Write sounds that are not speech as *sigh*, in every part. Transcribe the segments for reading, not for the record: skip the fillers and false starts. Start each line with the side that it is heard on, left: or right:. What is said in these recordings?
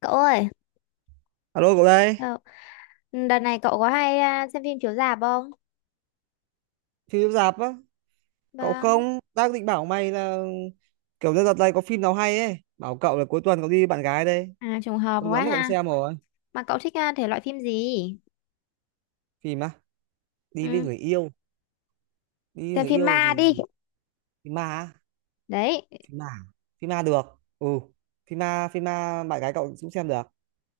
left: Cậu ơi,
right: Alo cậu đây,
left: ờ, đợt này cậu có hay xem phim chiếu rạp không?
right: phim chiếu rạp á, cậu
left: Vâng.
right: không? Đang định bảo mày là kiểu như đợt này có phim nào hay ấy, bảo cậu là cuối tuần cậu đi với bạn gái đây,
left: À, trùng hợp
right: lâu
left: quá
right: lắm rồi cậu
left: ha.
right: xem rồi.
left: Mà cậu thích thể loại phim gì?
right: Phim á, đi với
left: Ừ,
right: người yêu,
left: xem phim ma đi.
right: thì phim ma, á,
left: Đấy,
right: phim ma, phim ma được. Ừ, phim ma bạn gái cậu cũng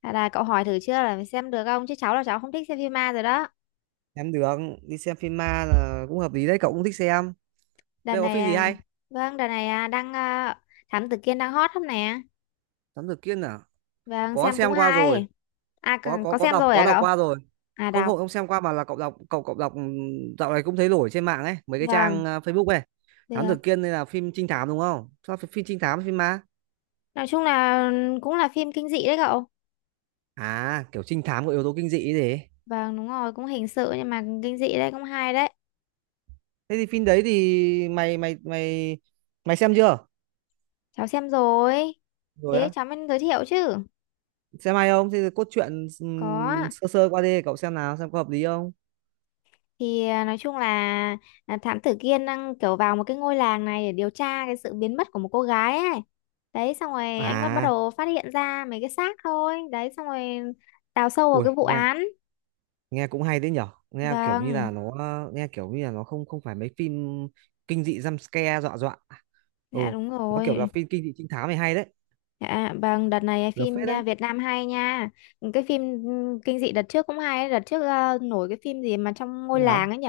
left: là cậu hỏi thử chưa là phải xem được không? Chứ cháu là cháu không thích xem phim ma rồi đó.
right: xem được, đi xem phim ma là cũng hợp lý đấy, cậu cũng thích xem.
left: Đợt
right: Bây giờ có
left: này,
right: phim gì hay?
left: vâng, đợt này à, đang à, Thám Tử Kiên đang hot lắm nè.
right: Thám tử Kiên à?
left: Vâng,
right: Có
left: xem cũng
right: xem qua
left: hay.
right: rồi,
left: À,
right: có có
left: có
right: có
left: xem
right: đọc
left: rồi
right: có
left: à
right: đọc
left: cậu?
right: qua rồi.
left: À,
right: Không
left: đọc.
right: không không xem qua mà là cậu đọc cậu cậu đọc. Dạo này cũng thấy nổi trên mạng ấy mấy cái
left: Vâng,
right: trang à, Facebook này. Thám
left: được.
right: Tử Kiên đây là phim trinh thám đúng không, sao phải phim trinh thám, phim ma?
left: Nói chung là cũng là phim kinh dị đấy cậu.
right: À kiểu trinh thám có yếu tố kinh dị ấy gì.
left: Vâng, đúng rồi, cũng hình sự nhưng mà kinh dị đấy, cũng hay đấy.
right: Thế thì phim đấy thì mày mày xem chưa?
left: Cháu xem rồi.
right: Rồi
left: Thế
right: á?
left: cháu mới giới thiệu chứ.
right: Xem hay không? Thế thì cốt truyện
left: Có ạ.
right: sơ sơ qua đi cậu xem nào, xem có hợp lý không.
left: Thì nói chung là thám tử Kiên đang kiểu vào một cái ngôi làng này để điều tra cái sự biến mất của một cô gái ấy. Đấy xong rồi anh bắt bắt
right: À
left: đầu phát hiện ra mấy cái xác thôi. Đấy xong rồi đào sâu vào
right: ui
left: cái vụ
right: nghe,
left: án.
right: nghe cũng hay đấy nhở, nghe kiểu như
left: Vâng,
right: là nó kiểu như là nó không, không phải mấy phim kinh dị jump scare dọa dọa. Ừ,
left: dạ đúng
right: nó kiểu là
left: rồi.
right: phim kinh dị trinh thám này, hay đấy,
left: Dạ, vâng, đợt này
right: được phết
left: phim
right: đấy.
left: Việt Nam hay nha. Cái phim kinh dị đợt trước cũng hay ấy. Đợt trước nổi cái phim gì mà trong
right: Thế
left: ngôi
right: nào?
left: làng ấy nhỉ?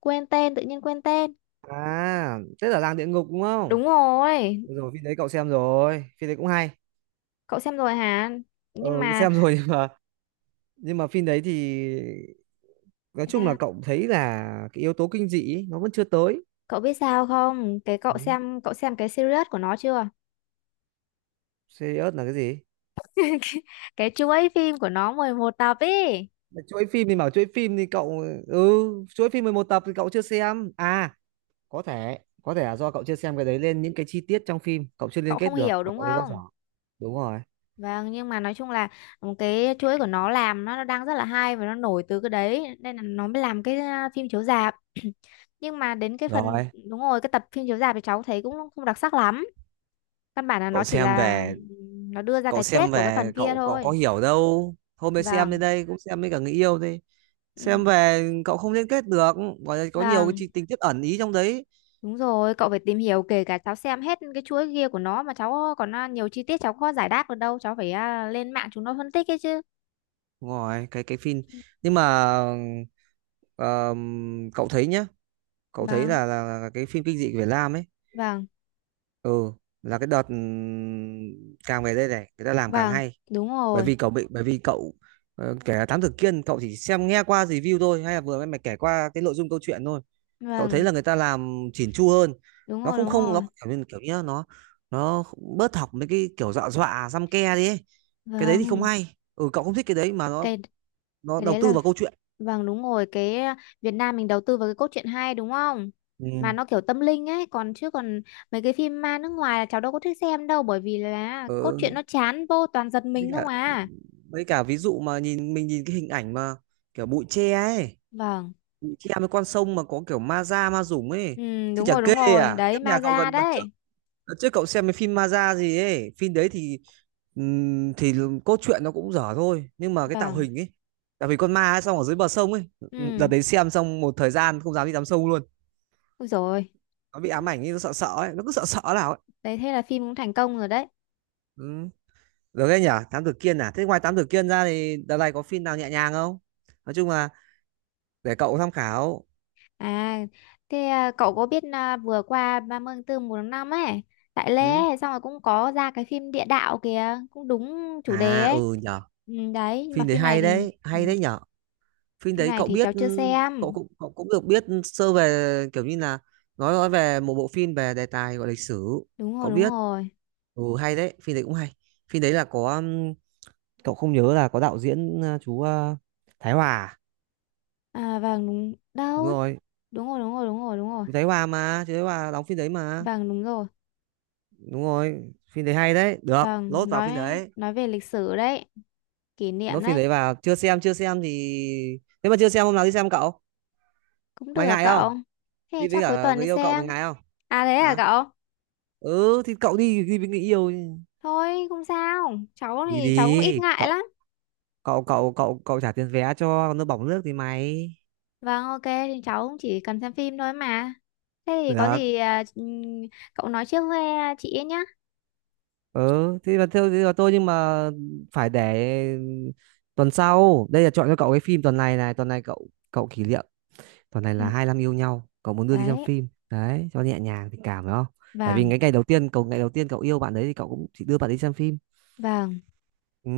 left: Quên tên, tự nhiên quên tên.
right: À thế là Làng Địa Ngục đúng không?
left: Đúng rồi.
right: Được rồi, phim đấy cậu xem rồi, phim đấy cũng hay.
left: Cậu xem rồi hả?
right: Ừ,
left: Nhưng mà
right: xem rồi *laughs* nhưng mà phim đấy thì nói chung
left: à,
right: là cậu thấy là cái yếu tố kinh dị ấy, nó vẫn chưa tới.
left: cậu biết sao không? Cái cậu
right: Ừ.
left: xem cái series của nó chưa?
right: Serious là cái gì?
left: *laughs* Cái chuỗi phim của nó 11 tập ấy.
right: Mà chuỗi phim thì bảo chuỗi phim thì cậu, ừ, chuỗi phim 11 tập thì cậu chưa xem à? Có thể, là do cậu chưa xem cái đấy lên những cái chi tiết trong phim cậu chưa liên
left: Cậu
right: kết
left: không
right: được
left: hiểu
right: và
left: đúng
right: cậu thấy nó dở.
left: không?
right: Đúng rồi.
left: Vâng, nhưng mà nói chung là một cái chuỗi của nó làm nó đang rất là hay và nó nổi từ cái đấy nên là nó mới làm cái phim chiếu rạp. *clears throat* Nhưng mà đến cái phần
right: Rồi,
left: đúng rồi, cái tập phim chiếu rạp thì cháu thấy cũng không đặc sắc lắm. Căn bản là
right: cậu
left: nó chỉ
right: xem
left: là
right: về,
left: nó đưa ra cái kết của cái phần kia
right: cậu cậu có
left: thôi.
right: hiểu đâu. Hôm mới xem đến
left: Vâng.
right: đây cũng xem với cả người yêu đi. Xem
left: Ừ.
right: về cậu không liên kết được, gọi là có nhiều cái
left: Vâng.
right: tình tiết ẩn ý trong đấy.
left: Đúng rồi, cậu phải tìm hiểu kể cả cháu xem hết cái chuỗi kia của nó mà cháu còn nhiều chi tiết cháu khó giải đáp được đâu, cháu phải lên mạng chúng nó phân tích ấy chứ.
right: Đúng rồi, cái phim. Nhưng mà cậu thấy nhá, cậu thấy
left: Vâng,
right: là, là cái phim kinh dị của Việt Nam ấy,
left: vâng,
right: ừ, là cái đợt càng về đây này, người ta làm càng
left: vâng,
right: hay.
left: đúng
right: Bởi
left: rồi,
right: vì cậu bị, bởi vì cậu kể Thám Tử Kiên cậu chỉ xem nghe qua review thôi hay là vừa em mày kể qua cái nội dung câu chuyện thôi, cậu thấy
left: vâng,
right: là người ta làm chỉn chu hơn. Nó không,
left: đúng
right: không nó
left: rồi,
right: kiểu như, nó nó bớt học mấy cái kiểu dọa dọa xăm ke đi ấy. Cái đấy thì không
left: vâng,
right: hay, ừ, cậu không thích cái đấy, mà nó
left: cái
right: nó
left: cái
right: đầu
left: đấy
right: tư
left: là,
right: vào câu chuyện.
left: vâng đúng rồi, cái Việt Nam mình đầu tư vào cái cốt truyện hay đúng không?
right: Ừ.
left: Mà nó kiểu tâm linh ấy, còn chứ còn mấy cái phim ma nước ngoài là cháu đâu có thích xem đâu, bởi vì là cốt
right: Ừ.
left: truyện nó chán vô toàn giật
right: Với
left: mình
right: cả,
left: không à.
right: ví dụ mà nhìn mình nhìn cái hình ảnh mà kiểu bụi tre ấy,
left: Vâng.
right: bụi tre với con sông mà có kiểu ma da ma dũng ấy,
left: Ừ,
right: thì
left: đúng
right: chả
left: rồi, đúng
right: kê
left: rồi.
right: à
left: Đấy,
right: kiếp
left: ma
right: nhà cậu
left: da
right: gần đợt trước.
left: đấy.
right: Đợt trước cậu xem cái phim ma da gì ấy, phim đấy thì cốt truyện nó cũng dở thôi, nhưng mà cái tạo
left: Vâng.
right: hình ấy, tạo hình con ma ấy, xong ở dưới bờ sông ấy, đợt
left: Ừ,
right: đấy xem xong một thời gian không dám đi tắm sông luôn.
left: ôi rồi.
right: Nó bị ám ảnh ấy, nó sợ sợ ấy, nó cứ sợ sợ nào ấy.
left: Đấy, thế là phim cũng thành công rồi đấy.
right: Ừ. Được đấy nhỉ, Thám Tử Kiên. À thế ngoài Thám Tử Kiên ra thì đợt này có phim nào nhẹ nhàng không, nói chung là để cậu tham khảo.
left: À, thế cậu có biết vừa qua 30 tháng 4 1 tháng 5 ấy, tại Lê
right: Ừ.
left: ấy, xong rồi cũng có ra cái phim Địa đạo kìa, cũng đúng chủ đề
right: À
left: ấy.
right: ừ nhở,
left: Ừ, đấy, nhưng mà
right: phim đấy
left: phim này
right: hay
left: thì
right: đấy,
left: ừ,
right: hay đấy nhở. Phim đấy cậu biết,
left: cháu chưa
right: ừ,
left: xem.
right: cậu cũng được biết sơ về kiểu như là nói, về một bộ phim về đề tài gọi lịch sử.
left: Đúng rồi,
right: Cậu
left: đúng
right: biết,
left: rồi.
right: ừ, hay đấy, phim đấy cũng hay. Phim đấy là có cậu không nhớ là có đạo diễn chú Thái Hòa à?
left: À, vâng, đúng.
right: Đúng
left: Đâu?
right: rồi.
left: Đúng rồi, đúng rồi, đúng rồi, đúng rồi.
right: Chú Thái Hòa mà, chú Thái Hòa đóng phim đấy mà,
left: Vâng, đúng rồi.
right: đúng rồi. Phim đấy hay đấy, được
left: Vâng,
right: lốt vào phim đấy.
left: nói về lịch sử đấy, kỷ niệm
right: Lốt phim
left: đấy.
right: đấy vào chưa xem, chưa xem thì nếu mà chưa xem hôm nào đi xem, cậu.
left: Cũng được
right: Mày
left: à
right: ngại không?
left: cậu. Thế
right: Đi với
left: chắc cuối
right: cả
left: tuần
right: người
left: đi
right: yêu cậu, mày
left: xem.
right: ngại không?
left: À thế à
right: Hả?
left: cậu?
right: Ừ thì cậu đi, đi với người yêu.
left: Thôi không sao. Cháu
right: Đi
left: thì cháu cũng ít
right: đi
left: ngại
right: cậu,
left: lắm.
right: cậu cậu cậu cậu trả tiền vé cho, còn nước bỏng nước thì mày.
left: Vâng ok thì cháu cũng chỉ cần xem phim thôi mà. Thế thì có
right: Được.
left: gì cậu nói trước với chị ấy nhá.
right: Ừ thế là theo, thế là tôi, nhưng mà phải để tuần sau đây là chọn cho cậu cái phim. Tuần này này, tuần này cậu, cậu kỷ niệm, tuần này
left: Ừ,
right: là 25 yêu nhau, cậu muốn đưa đi xem
left: đấy.
right: phim đấy cho nhẹ nhàng tình cảm, phải không? Tại vì
left: Vâng,
right: cái ngày đầu tiên cậu, ngày đầu tiên cậu yêu bạn đấy thì cậu cũng chỉ đưa bạn đi xem phim.
left: vâng.
right: Ừ.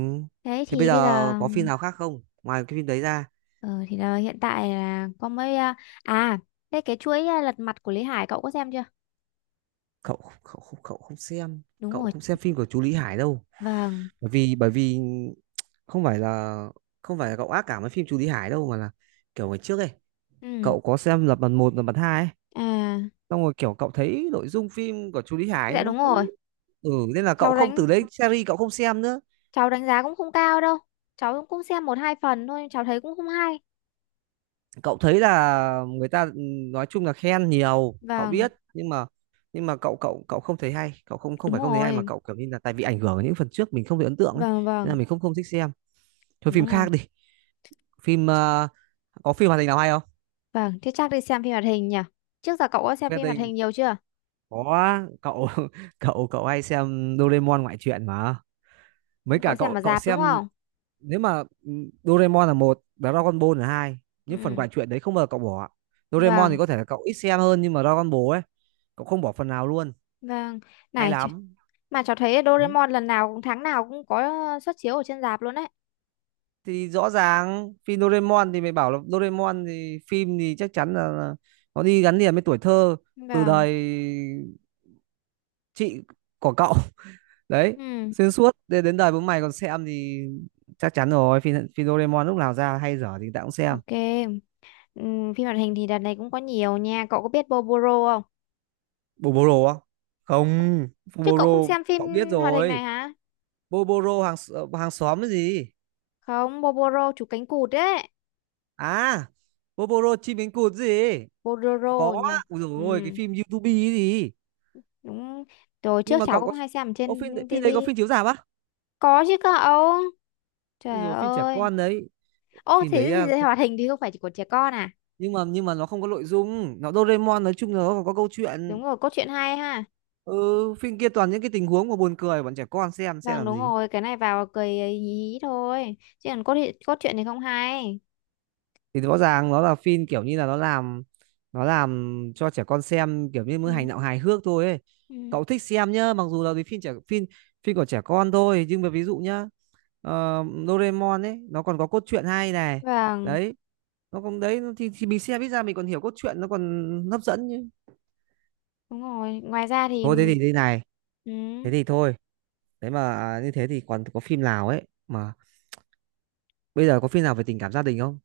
left: Thế
right: Thế bây
left: thì bây
right: giờ
left: giờ
right: có phim nào khác không, ngoài cái phim đấy ra?
left: ờ, thì là hiện tại là có mấy à, thế cái chuỗi lật mặt của Lý Hải cậu có xem chưa?
right: Cậu, cậu không xem,
left: Đúng
right: cậu
left: rồi.
right: không xem phim của chú Lý Hải đâu.
left: Vâng.
right: Bởi vì không phải là không phải là cậu ác cảm với phim chú Lý Hải đâu, mà là kiểu ngày trước ấy,
left: Ừ.
right: cậu có xem Lật Mặt một, Lật Mặt hai ấy,
left: À,
right: xong rồi kiểu cậu thấy nội dung phim của chú Lý Hải
left: dạ
right: nó
left: đúng rồi.
right: cứ, ừ, nên là cậu
left: Cháu
right: không,
left: đánh
right: từ đấy series cậu không xem nữa.
left: cháu đánh giá cũng không cao đâu, cháu cũng xem một hai phần thôi cháu thấy cũng không hay.
right: Cậu thấy là người ta, ừ, nói chung là khen nhiều cậu
left: Vâng
right: biết, nhưng mà cậu cậu cậu không thấy hay, cậu không, không
left: đúng
right: phải không thấy hay, mà
left: rồi,
right: cậu kiểu như là tại vì ảnh hưởng ở những phần trước mình không thấy ấn tượng ấy,
left: vâng
right: nên là
left: vâng
right: mình không, không thích xem. Thôi phim
left: đúng rồi,
right: khác đi, phim có phim hoạt hình nào hay không?
left: vâng thế chắc đi xem phim hoạt hình nhỉ. Trước giờ cậu có xem
right: Hoạt
left: phim hoạt
right: hình,
left: hình nhiều chưa?
right: có cậu *laughs* cậu cậu hay xem Doraemon ngoại truyện mà, mấy cả
left: Cậu xem
right: cậu
left: ở
right: cậu
left: rạp đúng
right: xem.
left: không?
right: Nếu mà ừ, Doraemon là một, Dragon Ball là hai, những phần
left: Ừ,
right: ngoại truyện đấy không bao giờ cậu bỏ. Doraemon thì
left: vâng,
right: có thể là cậu ít xem hơn, nhưng mà Dragon Ball ấy cậu không bỏ phần nào luôn,
left: vâng,
right: hay
left: này ch-
right: lắm.
left: mà cháu thấy
right: Ừ.
left: Doraemon lần nào cũng tháng nào cũng có xuất chiếu ở trên rạp luôn đấy.
right: Thì rõ ràng phim Doraemon thì mày bảo là Doraemon thì phim thì chắc chắn là nó đi gắn liền với tuổi thơ, từ
left: Vâng,
right: đời chị của cậu đấy,
left: ừ,
right: xuyên suốt đến đến đời bố mày còn xem, thì chắc chắn rồi, phim phim Doraemon lúc nào ra hay dở thì tao cũng xem.
left: ok, ừ, phim hoạt hình thì đợt này cũng có nhiều nha. Cậu có biết Boboro không?
right: Boboro á? Không.
left: Chứ cậu không
right: Boboro
left: xem phim
right: cậu biết
left: hoạt hình
right: rồi.
left: này hả?
right: Boboro hàng xóm cái gì?
left: Không, Boboro chú cánh cụt đấy.
right: À, Boboro chim cánh cụt gì.
left: Bolero
right: Có
left: nhỉ.
right: á. Ui dồi
left: Ừ,
right: ôi, cái phim YouTube ấy gì.
left: đúng rồi,
right: Nhưng
left: trước
right: mà
left: cháu
right: cậu
left: cũng
right: có,
left: hay xem ở
right: ô,
left: trên
right: phim đấy có
left: tivi.
right: phim chiếu rạp á?
left: Có chứ cậu,
right: Ui
left: trời
right: dồi phim trẻ
left: ơi.
right: con đấy.
left: Ô
right: Phim
left: thế
right: đấy à,
left: thì hoạt hình thì không phải chỉ của trẻ con à.
right: nhưng mà nó không có nội dung, nó Doraemon nói chung là nó có câu chuyện.
left: Đúng rồi, cốt truyện hay ha.
right: Ừ, phim kia toàn những cái tình huống mà buồn cười, bọn trẻ con xem
left: Vâng
right: làm
left: đúng
right: gì.
left: rồi, cái này vào cười hí hí thôi chứ còn cốt truyện thì không hay.
right: Thì rõ ràng nó là phim kiểu như là nó làm, cho trẻ con xem kiểu như mới
left: Ừ,
right: hành động hài hước thôi ấy.
left: ừ,
right: Cậu thích xem nhá, mặc dù là cái phim trẻ, phim phim của trẻ con thôi, nhưng mà ví dụ nhá, ờ, Doraemon ấy nó còn có cốt truyện hay này,
left: vâng
right: đấy. Nó cũng đấy, nó thì mình xem ít ra mình còn hiểu cốt truyện, nó còn hấp dẫn chứ.
left: đúng rồi, ngoài ra thì
right: Thôi thế thì thế này,
left: ừ,
right: thế thì thôi. Thế mà à, như thế thì còn có phim nào ấy, mà bây giờ có phim nào về tình cảm gia đình không?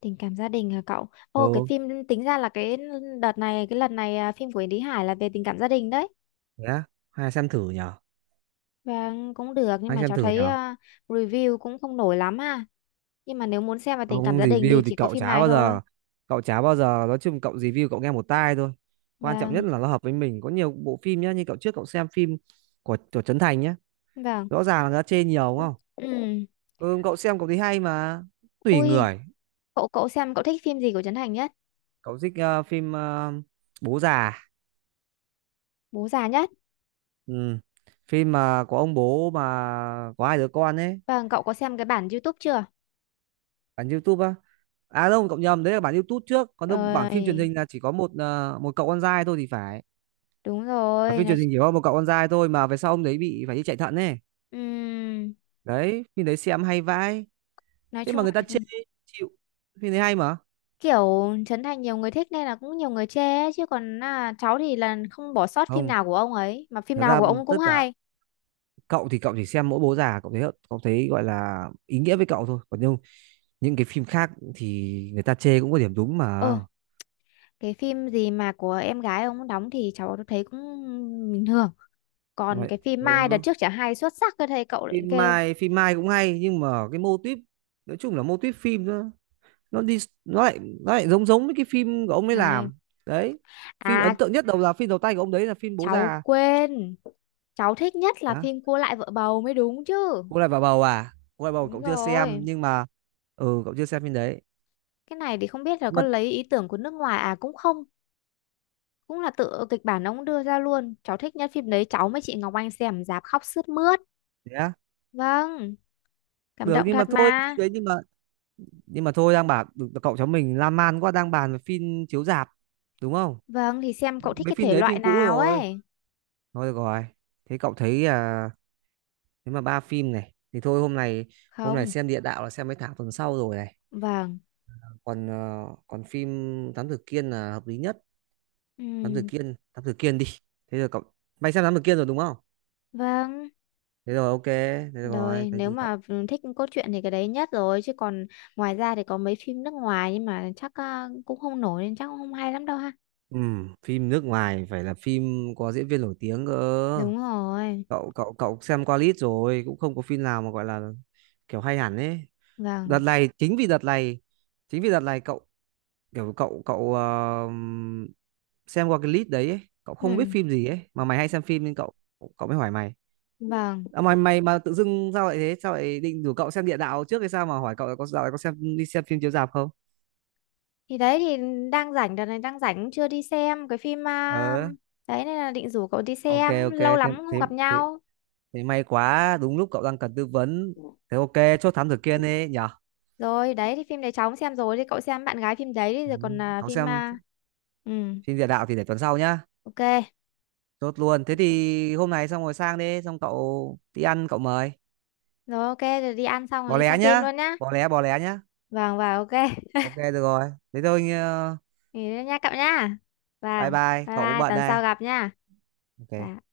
left: tình cảm gia đình hả cậu? Ô cái
right: Ừ.
left: phim, tính ra là cái đợt này cái lần này phim của Yến Lý Hải là về tình cảm gia đình đấy.
right: Thế á? Hay xem thử nhở,
left: Vâng, cũng được nhưng
right: hay
left: mà
right: xem
left: cháu
right: thử
left: thấy
right: nhở
left: review cũng không nổi lắm ha. Nhưng mà nếu muốn xem về tình cảm
right: ông
left: gia đình thì
right: review thì
left: chỉ có
right: cậu
left: phim
right: chả
left: này
right: bao
left: thôi.
right: giờ, nói chung cậu review cậu nghe một tai thôi, quan trọng nhất
left: Vâng,
right: là nó hợp với mình. Có nhiều bộ phim nhá, như cậu trước cậu xem phim của Trấn Thành nhá,
left: vâng.
right: rõ ràng là nó chê nhiều đúng không?
left: Ừ.
right: Ừ, cậu xem cậu thấy hay mà, tùy
left: Ui,
right: người.
left: cậu cậu xem cậu thích phim gì của Trấn Thành nhất?
right: Cậu thích ờ, phim ờ, Bố Già.
left: Bố già nhất.
right: Ừ. Phim mà có ông bố mà có hai đứa con ấy.
left: Vâng, cậu có xem cái bản YouTube chưa?
right: Bản YouTube á? À đâu cậu nhầm, đấy là bản YouTube trước, còn đâu bản phim truyền
left: Ơi,
right: hình là chỉ có một ờ, một cậu con trai thôi thì phải.
left: đúng
right: Và
left: rồi,
right: phim truyền hình chỉ có một cậu con trai thôi, mà về sau ông đấy bị phải đi chạy thận ấy.
left: ừm,
right: Đấy, phim đấy xem hay vãi.
left: nói
right: Thế
left: chung
right: mà người ta
left: là
right: chê, chịu. Phim đấy hay mà.
left: kiểu Trấn Thành nhiều người thích nên là cũng nhiều người chê ấy. Chứ còn cháu thì là không bỏ sót phim
right: Không,
left: nào của ông ấy, mà phim
right: thật
left: nào
right: ra
left: của ông cũng
right: tất cả,
left: hay.
right: cậu thì cậu chỉ xem mỗi Bố Già, cậu thấy gọi là ý nghĩa với cậu thôi. Còn nhưng những cái phim khác thì người ta chê cũng có điểm đúng mà.
left: Ờ, cái phim gì mà của em gái ông đóng thì cháu thấy cũng bình thường, còn
right: Đấy.
left: cái phim Mai đợt
right: Ừ.
left: trước chả hay xuất sắc cơ thầy cậu lại kêu
right: Phim Mai cũng hay nhưng mà cái mô típ, nói chung là mô típ phim nó đi, nó lại giống, giống với cái phim của ông ấy
left: hay
right: làm. Đấy, phim
left: à.
right: ấn tượng nhất đầu là phim đầu tay của ông đấy là phim Bố
left: Cháu
right: Già.
left: quên, cháu thích nhất là
right: Đó,
left: phim Cua lại vợ bầu mới đúng chứ.
right: cô lại vào bầu, à, cô lại bầu
left: Đúng
right: cậu chưa xem,
left: rồi,
right: nhưng mà ừ cậu chưa xem phim đấy.
left: cái này thì không biết là
right: Nhưng
left: có
right: mà
left: lấy ý tưởng của nước ngoài à cũng không, cũng là tự kịch bản ông đưa ra luôn. Cháu thích nhất phim đấy, cháu với chị Ngọc Anh xem rạp khóc sướt mướt.
right: thế á?
left: Vâng, cảm
right: Được,
left: động
right: nhưng mà
left: thật
right: thôi phim
left: mà.
right: đấy, nhưng mà thôi cậu cháu mình lan man quá, đang bàn về phim chiếu rạp đúng không.
left: Vâng thì xem cậu thích
right: Mấy
left: cái
right: phim
left: thể
right: đấy
left: loại
right: phim cũ
left: nào
right: rồi,
left: ấy.
right: thôi được rồi, thế cậu thấy à, thế mà ba phim này thì thôi. Hôm nay,
left: Không.
right: xem địa Đạo là xem mấy tháng, tuần sau rồi này.
left: Vâng.
right: Còn ờ, còn phim Thám Tử Kiên là hợp lý nhất. Thám Tử
left: Ừ.
right: Kiên, Thám Tử Kiên đi. Thế rồi cậu, mày xem Thám Tử Kiên rồi đúng không?
left: Vâng,
right: Thế rồi ok, thế rồi
left: rồi
right: thế
left: nếu
right: thì cậu.
left: mà thích cốt truyện thì cái đấy nhất rồi chứ còn ngoài ra thì có mấy phim nước ngoài nhưng mà chắc cũng không nổi nên chắc cũng không hay lắm đâu ha.
right: Ừ, phim nước ngoài phải là phim có diễn viên nổi tiếng cơ.
left: Đúng rồi.
right: Cậu cậu cậu xem qua list rồi, cũng không có phim nào mà gọi là kiểu hay hẳn ấy. Đợt
left: Vâng.
right: này, chính vì đợt này cậu kiểu cậu cậu ờ, xem qua cái list đấy ấy, cậu không biết
left: Ừ,
right: phim gì ấy, mà mày hay xem phim nên cậu cậu mới hỏi mày.
left: vâng.
right: À, mày mày mà tự dưng sao lại thế? Sao lại định rủ cậu xem Địa Đạo trước hay sao mà hỏi cậu là có dạo này có xem đi xem phim chiếu rạp không?
left: Thì đấy thì đang rảnh, đợt này đang rảnh cũng chưa đi xem cái phim
right: Ờ,
left: đấy nên là định rủ cậu đi
right: ok
left: xem,
right: ok.
left: lâu
right: thế
left: lắm không
right: thế
left: gặp
right: thế
left: nhau.
right: thì may quá, đúng lúc cậu đang cần tư vấn. Thế ok, chốt Thám Tử Kiên đi nhở.
left: Rồi, đấy thì phim đấy cháu cũng xem rồi thì cậu xem bạn gái phim đấy đi rồi còn
right: Ừ. Cậu xem
left: ừ,
right: phim Địa Đạo thì để tuần sau nhá.
left: ok.
right: Chốt luôn. Thế thì hôm nay xong rồi sang đi, xong cậu đi ăn cậu mời.
left: Rồi ok rồi đi ăn xong rồi
right: Bỏ
left: đi
right: lé
left: xem phim
right: nhá,
left: luôn nhá.
right: Bỏ lé nhá.
left: Vâng và ok.
right: Ok được rồi. Thế thôi ờ,
left: Nghỉ nữa nha cậu nha.
right: bye
left: Vâng,
right: bye,
left: bye
right: cậu cũng
left: bye,
right: bận
left: tuần
right: đây.
left: sau gặp nha.
right: Ok.
left: Dạ.